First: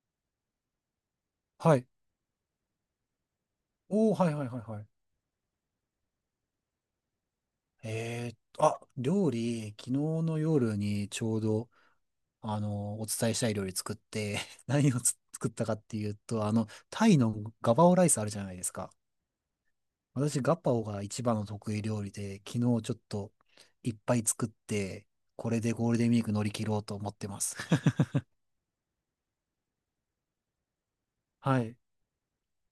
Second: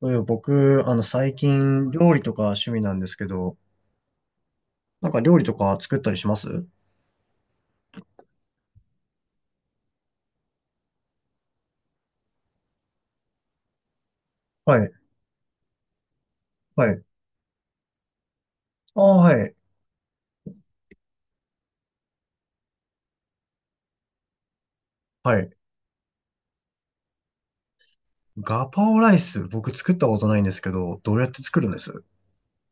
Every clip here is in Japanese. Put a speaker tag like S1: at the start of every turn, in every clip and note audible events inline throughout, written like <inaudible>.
S1: そういえば僕、最
S2: はい。
S1: 近、料理とか趣味なんですけど、
S2: おお、はいはいはいはい。
S1: なんか料理とか作ったりします。
S2: あ、料理、昨日の夜にちょうど、お伝えしたい料理作って、<laughs>
S1: はい、
S2: 何を作ったかっていうと、
S1: はい。
S2: タイのガパオライスあるじゃないですか。
S1: ああ、はい、
S2: 私、ガパオが一番の得意料理で、昨日ちょっといっぱい作って、
S1: はい。
S2: これでゴールデンウィーク乗り切ろうと思ってます。<laughs>
S1: ガパオライス、僕作ったことないんですけど、どうやって
S2: は
S1: 作るん
S2: い。
S1: です？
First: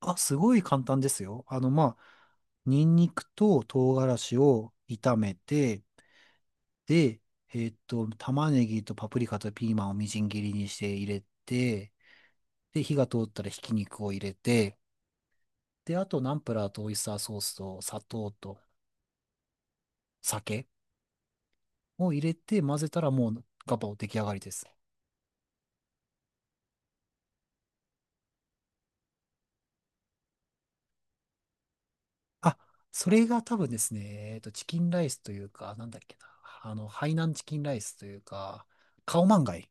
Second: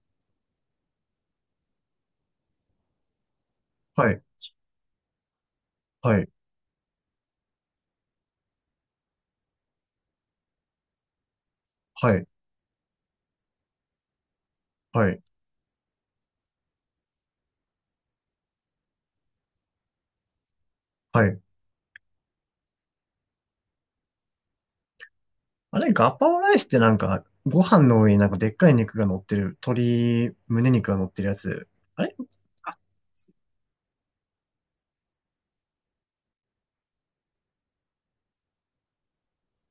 S2: あ、すごい簡単ですよ。まあ、ニンニクと唐
S1: は
S2: 辛
S1: い、
S2: 子を炒めて、
S1: はい、
S2: で、玉ねぎとパプリカとピーマンをみじん切りにして入れて、
S1: はい、
S2: で、火が通ったらひき肉を入れて、
S1: はい、
S2: で、あとナンプラーとオイスターソースと砂糖と酒
S1: はい。
S2: を入れて混ぜたらもうガパオ出来上がりです。
S1: あれ、ガパオライスってなんか、ご飯の上になんかでっかい肉が乗ってる、鶏胸肉が乗ってるやつ。あれ、
S2: あ、
S1: あ、
S2: それが多分ですね、チキンライスというか、なんだっけな、ハイナンチキンライスというか、カオマンガイ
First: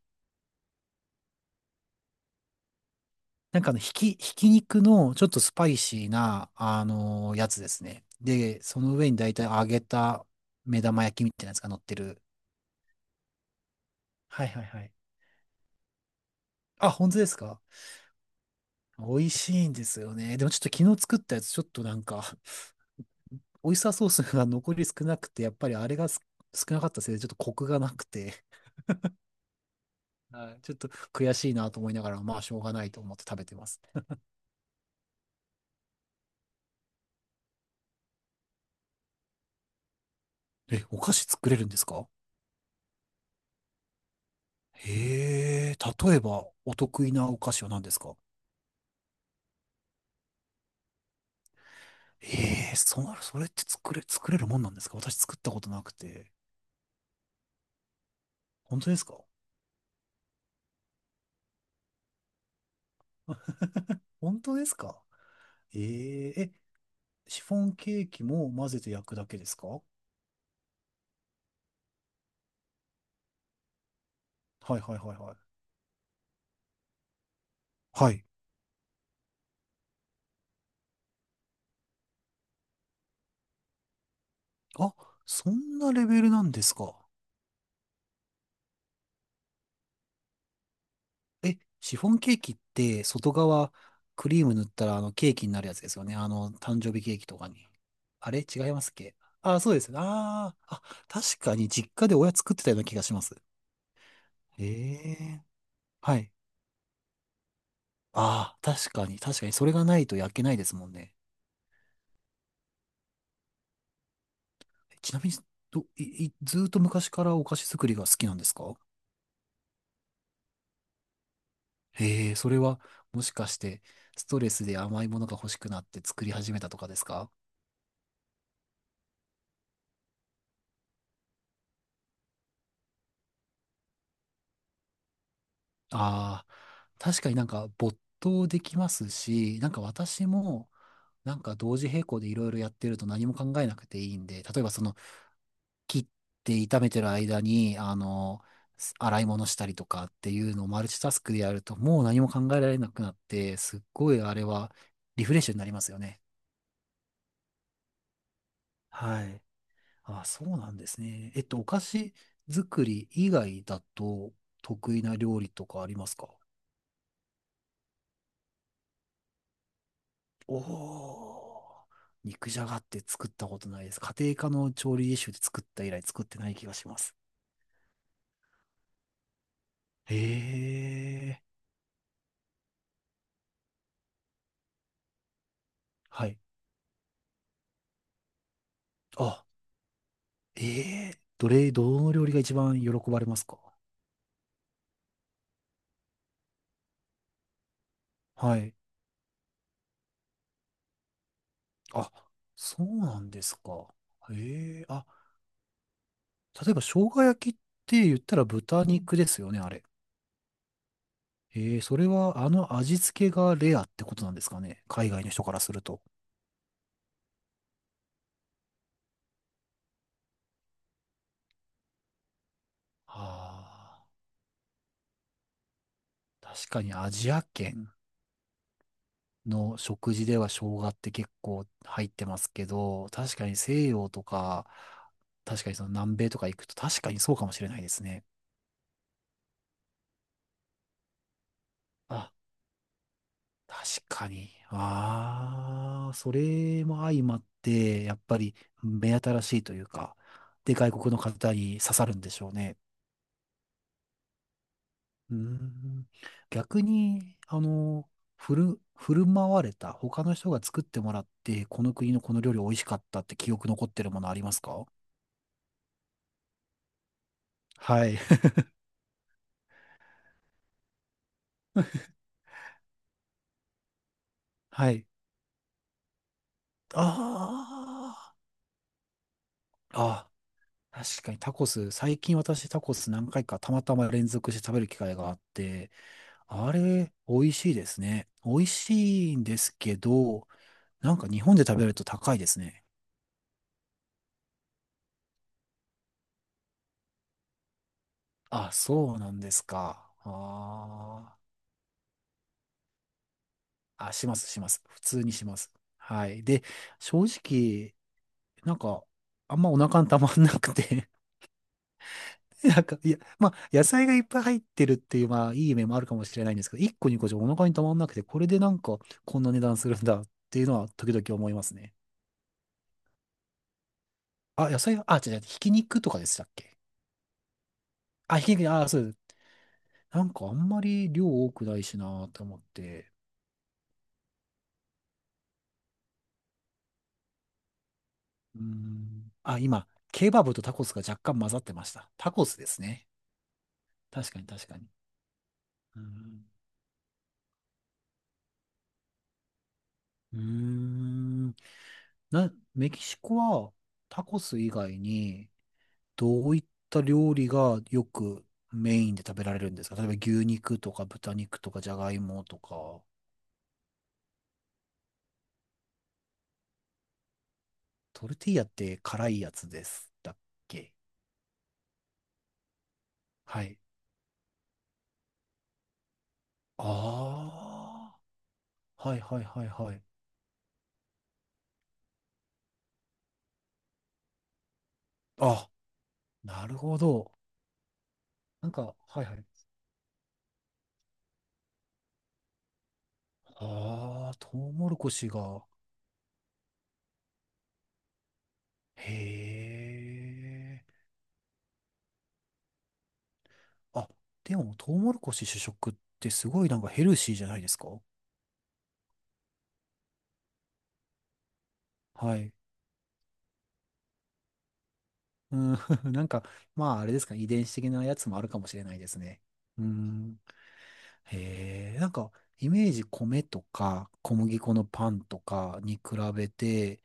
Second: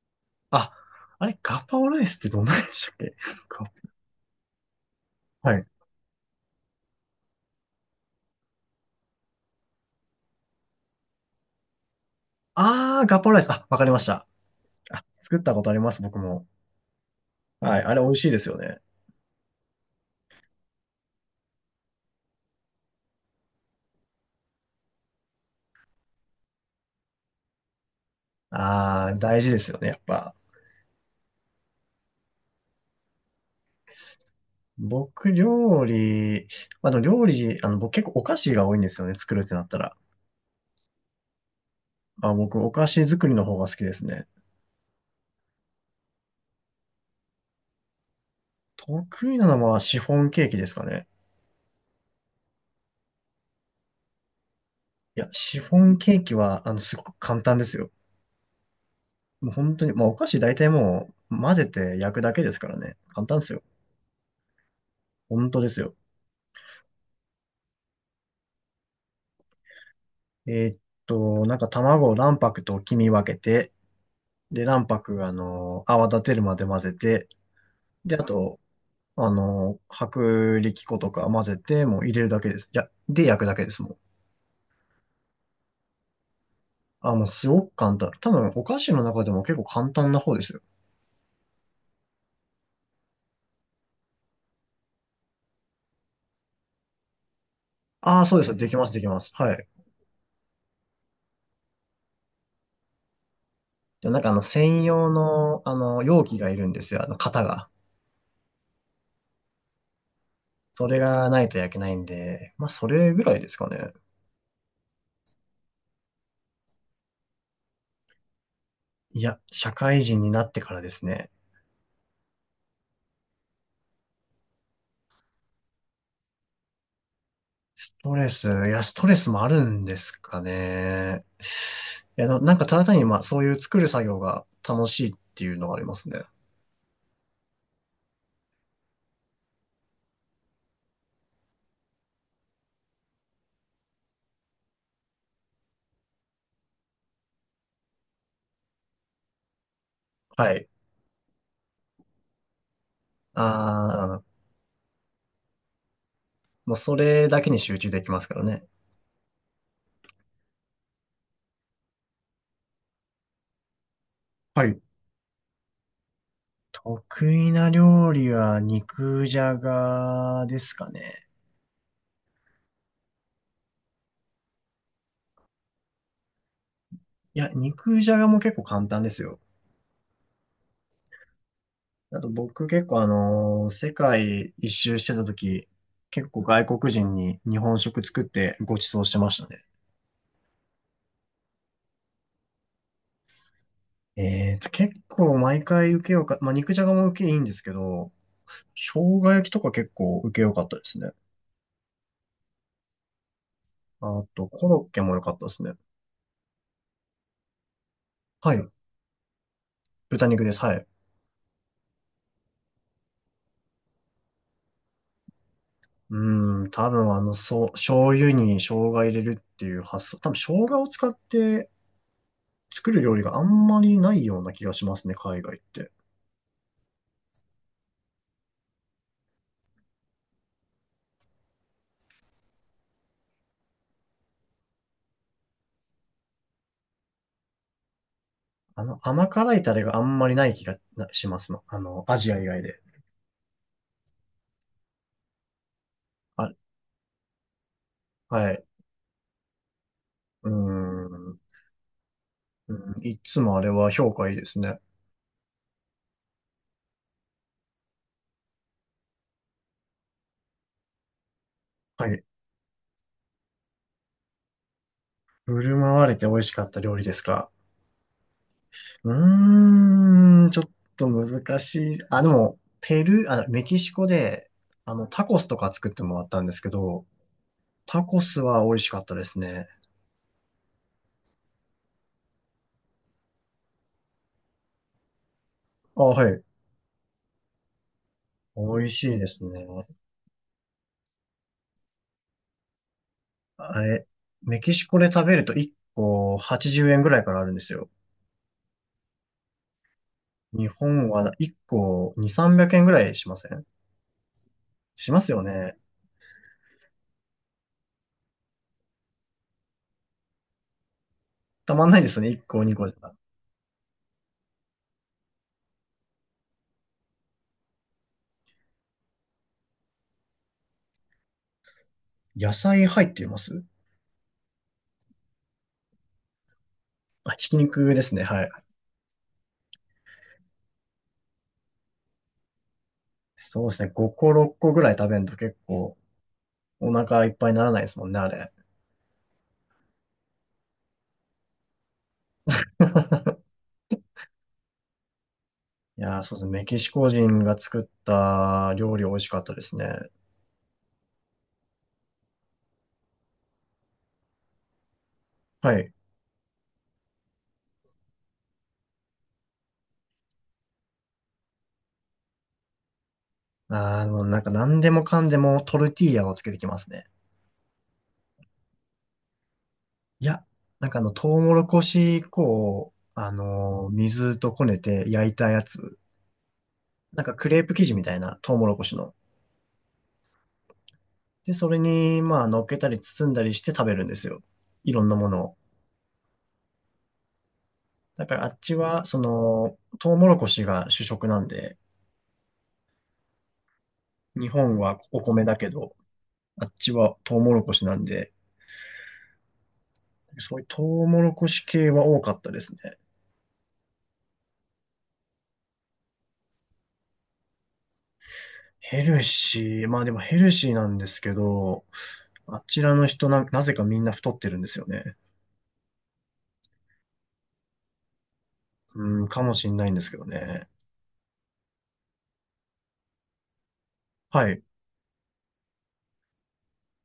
S1: あ、あれ、ガパオライスってどんなんでしたっけ？ <laughs>
S2: なん
S1: ガ
S2: かひき肉のちょっとス
S1: はい。
S2: パイシーな、やつですね。で、その上に大体揚げた目玉焼きみたいなやつが乗ってる。
S1: ああ、ガパオライス。あ、わかりました。
S2: はいはいはい。
S1: あ、作ったことあります、僕も。
S2: あ、本当ですか？
S1: はい、あれ美味しいですよね。
S2: 美味しいんですよね。でもちょっと昨日作ったやつ、ちょっとなんか、オイスターソースが残り少なくて、やっぱりあれが少なかったせいで、ちょっとコクがなくて、
S1: ああ、大事ですよね、やっぱ。
S2: はいちょっと悔しいなと思いながら、まあしょうがないと思って食べてます。
S1: 僕、料理、まあ、でも料理、僕結構お菓子が多いんですよね、作るってなったら。
S2: え、お菓子作れるんですか？
S1: まあ、僕、お菓子作りの方が好きですね。
S2: へえ、例えばお得意なお菓子は何ですか？
S1: 得意なのはシフォンケーキですかね。
S2: ええーそれって作れるもんなんですか？私
S1: いや、
S2: 作った
S1: シ
S2: こと
S1: フォ
S2: なく
S1: ンケー
S2: て。
S1: キは、すごく簡単ですよ。
S2: 本当ですか？
S1: もう本当に、まあ、お菓子大体もう、混ぜて焼くだけですからね。簡単ですよ。
S2: 本当ですか？
S1: 本当です
S2: え
S1: よ。
S2: えーえ、シフォンケーキも混ぜて焼くだけですか？は
S1: えーっなんか卵を卵白と黄身分けて、で、
S2: いはい
S1: 卵
S2: はい
S1: 白、
S2: はい。
S1: 泡立てるまで混ぜて、
S2: は
S1: で、
S2: い。
S1: あと、薄力粉とか混ぜて、もう入れるだけです。いや、で焼くだけですもん。
S2: あ、そんなレベルなんですか？
S1: あ、もうすごく簡単。多分、お菓子の中でも結構簡単な方ですよ。
S2: え、シフォンケーキって外側クリーム塗ったらあのケーキになるやつですよね。あの誕生日ケーキとかに。
S1: ああ、
S2: あ
S1: そう
S2: れ
S1: です。
S2: 違
S1: で
S2: い
S1: き
S2: ま
S1: ま
S2: す
S1: す、
S2: っ
S1: でき
S2: け？
S1: ます。は
S2: あ、
S1: い。
S2: そうですね。あーあ、確かに実家で親作ってたような気がします。
S1: でなんか
S2: え
S1: 専用
S2: え
S1: の、
S2: は
S1: 容
S2: い。
S1: 器がいるんですよ。あの、型が。
S2: ああ、確かに、確かに、それがないと焼けないです
S1: そ
S2: もん
S1: れ
S2: ね。
S1: がないと焼けないんで、まあ、それぐらいですかね。
S2: ちなみに、いずーっと昔からお菓子作りが好きなんですか？
S1: いや、社会人になってからですね。
S2: へえ、それは、もしかして、ストレスで甘いものが欲しくなって作り始めたとかですか？
S1: ストレス、いや、ストレスもあるんですかね。いや、なんかただ単に、まあ、そういう作る作業が楽しいっていうのがありますね。
S2: ああー、確かになんか没頭できますし、なんか私も、なんか同時並行でいろいろやってると何も考えなくていいんで、例えば切って炒めてる間に、洗い物したりとかってい
S1: は
S2: うの
S1: い。
S2: をマルチタスクでやると、もう何も考えられなくなって、すっご
S1: あ
S2: い
S1: あ、
S2: あれはリフレッシュになりますよね。
S1: もうそれだけに集中できますからね。
S2: はい。あ、そうなんですね。お菓子作り以外だと
S1: はい。
S2: 得意な料理とかありますか？
S1: 得意な料理は肉じゃが
S2: お
S1: ですかね。
S2: おー、肉じゃがって作ったことないです。家庭科の調理実習で作った以来作ってない気がします。
S1: いや、肉じゃがも結構簡単ですよ。
S2: へえ。
S1: あと僕結構世界一周してた時、
S2: は
S1: 結
S2: い。
S1: 構外国人に日本食作ってご馳走してまし
S2: あ、
S1: たね。
S2: えどの料理が一番喜ばれますか？
S1: えーと、結構毎回受けようか、まあ、肉じゃがも受けいいんですけど、
S2: はい。
S1: 生姜焼きとか結構受けよかったですね。
S2: あ、そうなんですか。
S1: あと、コ
S2: え
S1: ロ
S2: え
S1: ッケ
S2: あ、
S1: も良かったですね。
S2: 例えば生姜焼きって言ったら
S1: はい。
S2: 豚肉ですよね、あれ。
S1: 豚肉です。はい。
S2: ええそれは味付けがレアってことなんですかね、海外の人からすると。
S1: うん、多分そう、醤油に生姜入れるっていう発想。多分生姜を使って作る料理があんまり
S2: あ
S1: ないような気がしますね、海外って。
S2: あ、確かにアジア圏の食事では生姜って結構入ってますけど、確かに西洋とか、確かにその南米とか行くと確かにそうかもしれないですね。
S1: 甘辛いタレがあんまりない気がなしますもん。あの、ア
S2: あ
S1: ジア以外で。
S2: 確かに。ああ、そ
S1: あ、
S2: れも相まって、やっぱ
S1: は
S2: り
S1: い。
S2: 目新しいというか、
S1: うー
S2: で、外国の
S1: ん。
S2: 方に刺さるんでしょう
S1: う
S2: ね。
S1: んいつもあれは評価いいですね。
S2: うーん。逆に、振る舞われた、他の人が作ってもらって、この
S1: は
S2: 国の
S1: い。
S2: この料理美味しかったって記憶残ってるものありますか？
S1: 振る舞われて美味しかった料理ですか。
S2: はい。
S1: うーん、ちょっと難しい。あ、でも、ペルー、あ、メキシコで、
S2: <laughs> はい。
S1: タコスとか作ってもらったんですけど、タコ
S2: あ
S1: スは美味しかったですね。
S2: あ、ああ、確かにタコス、最近私タコス何回かたまたま連続して食べる機会があって、
S1: あ、はい。
S2: あれ、美味しいですね。美
S1: 美
S2: 味
S1: 味しいで
S2: しい
S1: す
S2: んで
S1: ね。
S2: すけど、なんか日本で食べると高いですね。
S1: あれ、メキシコで食べると1個80円ぐらいからあるんですよ。
S2: あ、そうなんですか。
S1: 日本は
S2: あ
S1: 1個2、300円ぐらいしません？
S2: ーあ、します、します。普
S1: しま
S2: 通
S1: す
S2: に
S1: よ
S2: します。
S1: ね。
S2: はい。で、正直、なんか、あんまお腹にたまんなくて
S1: たまんないですね。1
S2: <laughs>
S1: 個、2
S2: なん
S1: 個じ
S2: か、い
S1: ゃ。
S2: や、まあ、野菜がいっぱい入ってるっていう、まあ、いい面もあるかもしれないんですけど、1個2個じゃお腹にたまんなくて、これでなんか、こんな値段するんだっていうのは、時々思いますね。
S1: 野菜入っています？
S2: あ、野菜、あ、違う違う、ひき肉とかでしたっけ？
S1: あ、ひき肉ですね。
S2: あ、
S1: は
S2: ひ
S1: い。
S2: き肉、あ、そうです。なんかあんまり量多くないしなーって思って。
S1: そうですね。5個、6個ぐらい食べんと結構お腹いっぱいにならないですもんね、あれ。
S2: うーん。あ、今、ケバブとタコスが若干混ざってました。タコスですね。確かに確かに。う
S1: い
S2: ー
S1: やー、そうです
S2: ん。
S1: ね。メキシコ人が作った料理美味しかったですね。
S2: うーんな、メキシコはタコス以外に
S1: はい。
S2: どういった料理がよくメインで食べられるんですか？例えば牛肉とか豚肉とかじゃがいもとか。
S1: ああ、もうなんか何でもかんでもトルティーヤをつけてきますね。
S2: トルティーヤって辛いやつです。
S1: い
S2: だっ
S1: や、なん
S2: け？
S1: かトウモロコシ粉を、
S2: はい。
S1: 水とこねて焼いたやつ。なんかクレープ生地みた
S2: あ
S1: いな、トウモロコシ
S2: あ。
S1: の。
S2: はいはいはいはい。
S1: で、それに、まあ、乗っけたり包んだりして食べるんですよ。いろんなものを。
S2: あ、なるほど。
S1: だからあっ
S2: なん
S1: ち
S2: か、
S1: は、そ
S2: はいはい。
S1: の、トウモロコシが主食なんで、
S2: ああ、
S1: 日
S2: トウ
S1: 本
S2: モ
S1: は
S2: ロコ
S1: お
S2: シ
S1: 米だ
S2: が。
S1: けど、あっちはトウモロコシなんで、そういう
S2: へ
S1: ト
S2: え。
S1: ウモロコシ系は多かったですね。
S2: あ、でも、トウモロコシ主食ってすごいなんかヘルシーじゃないですか？
S1: ヘルシー。まあでもヘルシーなんですけど、
S2: はい。
S1: あちらの人な、なぜかみんな太ってるんですよね。
S2: うん、<laughs> なんか、まあ、あれですか、遺伝子的なやつもあるかもしれないです
S1: うん、
S2: ね。
S1: かもしん
S2: う
S1: ないんですけど
S2: ん。
S1: ね。
S2: へえ、なんか、イメージ米とか小
S1: は
S2: 麦
S1: い。
S2: 粉のパンとかに比べて、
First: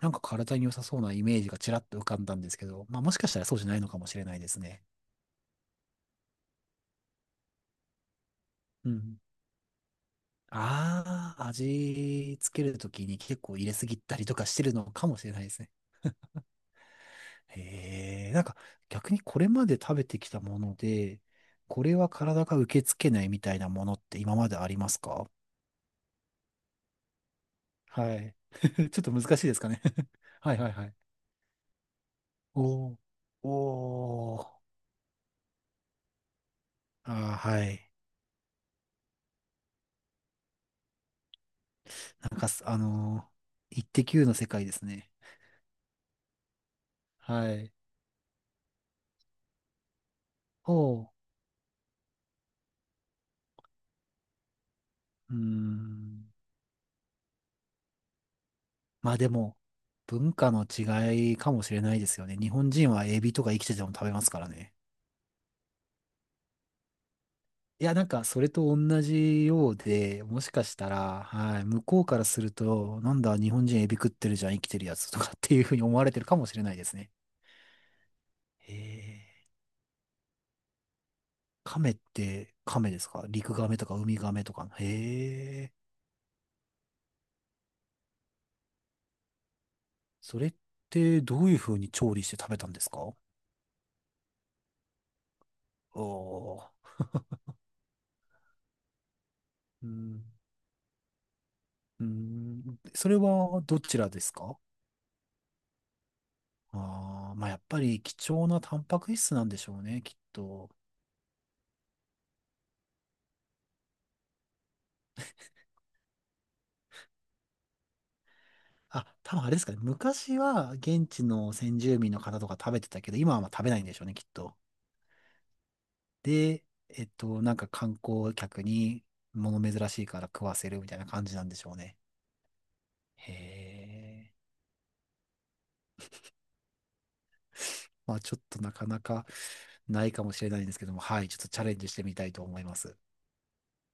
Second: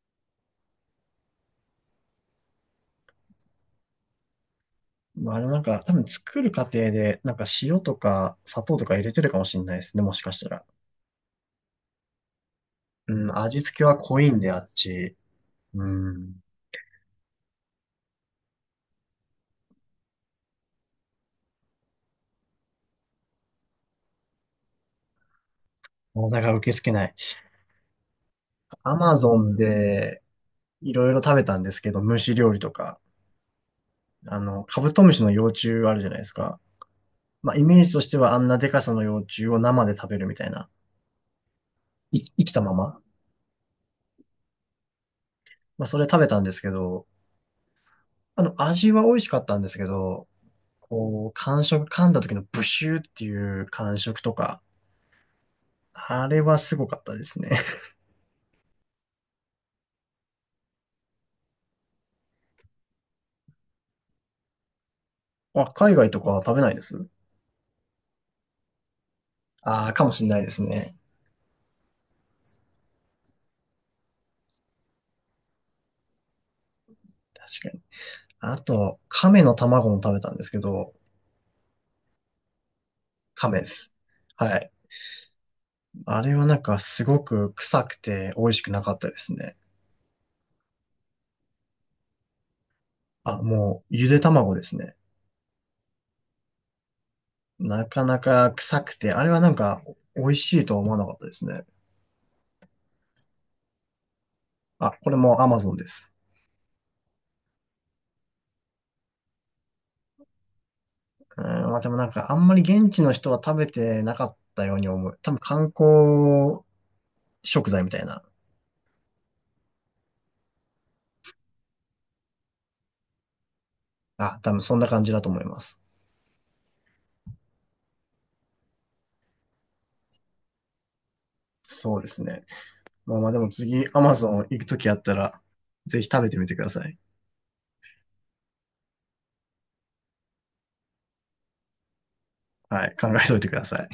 S2: なんか体に良さそうなイメージがちらっと浮かんだんですけど、まあもしかしたらそうじゃないのかもしれないですね。
S1: まあ、多分作る過程で、なんか塩とか砂糖と
S2: う
S1: か入れ
S2: ん。
S1: てるかもしんないですね、もしかしたら。
S2: ああ、味つけるとき
S1: う
S2: に
S1: ん、
S2: 結構
S1: 味
S2: 入れ
S1: 付け
S2: す
S1: は
S2: ぎた
S1: 濃
S2: り
S1: い
S2: と
S1: ん
S2: か
S1: で、
S2: し
S1: あ
S2: て
S1: っ
S2: るのか
S1: ち。
S2: もしれないですね。
S1: うん、
S2: へえ、なんか逆にこれまで食べてきたもので、これは体が受け付けないみたいなものって今までありますか？
S1: 体が受け付けない。
S2: はい。<laughs> ちょっ
S1: ア
S2: と
S1: マ
S2: 難
S1: ゾ
S2: しいで
S1: ン
S2: すかね？
S1: で、
S2: <laughs> はいはいは
S1: い
S2: い。
S1: ろいろ食べたんですけど、虫料理と
S2: おー。
S1: か。
S2: おー。
S1: カブトムシの幼虫あるじゃないですか。
S2: あー
S1: まあ、
S2: は
S1: イメ
S2: い。
S1: ージとしてはあんなでかさの幼虫を生で食べるみたいな。い
S2: なん
S1: 生
S2: か
S1: きた
S2: す、
S1: ま
S2: あ
S1: ま、
S2: のー、イッテ Q の世界ですね。
S1: まあ、それ食べたんですけど、
S2: はい。
S1: 味は美味しかったんですけど、
S2: おー。
S1: こう、感触、噛んだ時のブシューっていう感触とか、
S2: うー
S1: あ
S2: ん。
S1: れはすごかったですね。<laughs>
S2: まあでも、文化の違いかもしれないですよね。日本人はエビとか生きてても食べますからね。
S1: あ、海外とかは食べないです？
S2: いや、なんか、それと同じよう
S1: ああ、かもし
S2: で、
S1: れない
S2: も
S1: で
S2: し
S1: す
S2: かした
S1: ね。
S2: ら、はい、向こうからすると、なんだ、日本人エビ食ってるじゃん、生きてるやつとかっていうふうに思われてるかもしれないですね。
S1: 確かに。あ
S2: へ
S1: と、
S2: え。
S1: 亀の卵も食べたんですけど、
S2: 亀って亀ですか？
S1: 亀
S2: 陸
S1: で
S2: 亀とか
S1: す。
S2: 海亀と
S1: は
S2: か
S1: い。
S2: の。へえ。
S1: あれはなんかすごく臭くて美味しくなかったですね。
S2: それってどういうふうに調理して食べたんですか？お
S1: あ、もう、ゆで卵ですね。
S2: ー。
S1: なかなか臭くて、あれはなんか
S2: う
S1: 美
S2: ん。
S1: 味しいとは思わなかったですね。
S2: うん。それはどちらですか？
S1: あ、これも Amazon です。
S2: ああ、まあやっぱり貴重なタンパク質なんでしょうね、きっと。
S1: うん、まあでもなんかあんまり現地の人は食べてなかったように思う。多分観光食材みたいな。
S2: あ、多分あれですかね。昔は現地の先住民の方とか食べてたけど、今はまあ食べないんでしょうね、きっ
S1: あ、多
S2: と。
S1: 分そんな感じだと思います。
S2: で、なんか観光客に物珍しいから食わせるみたいな感じなんでしょう
S1: そ
S2: ね。
S1: うですね。まあまあ
S2: へ
S1: でも次
S2: え。
S1: Amazon 行くときあったら、ぜひ食べてみてください。
S2: まあちょっとなかなかないかもしれないんですけども、はい、ちょっとチャレンジしてみたいと思いま
S1: はい、
S2: す。
S1: 考えておいてください。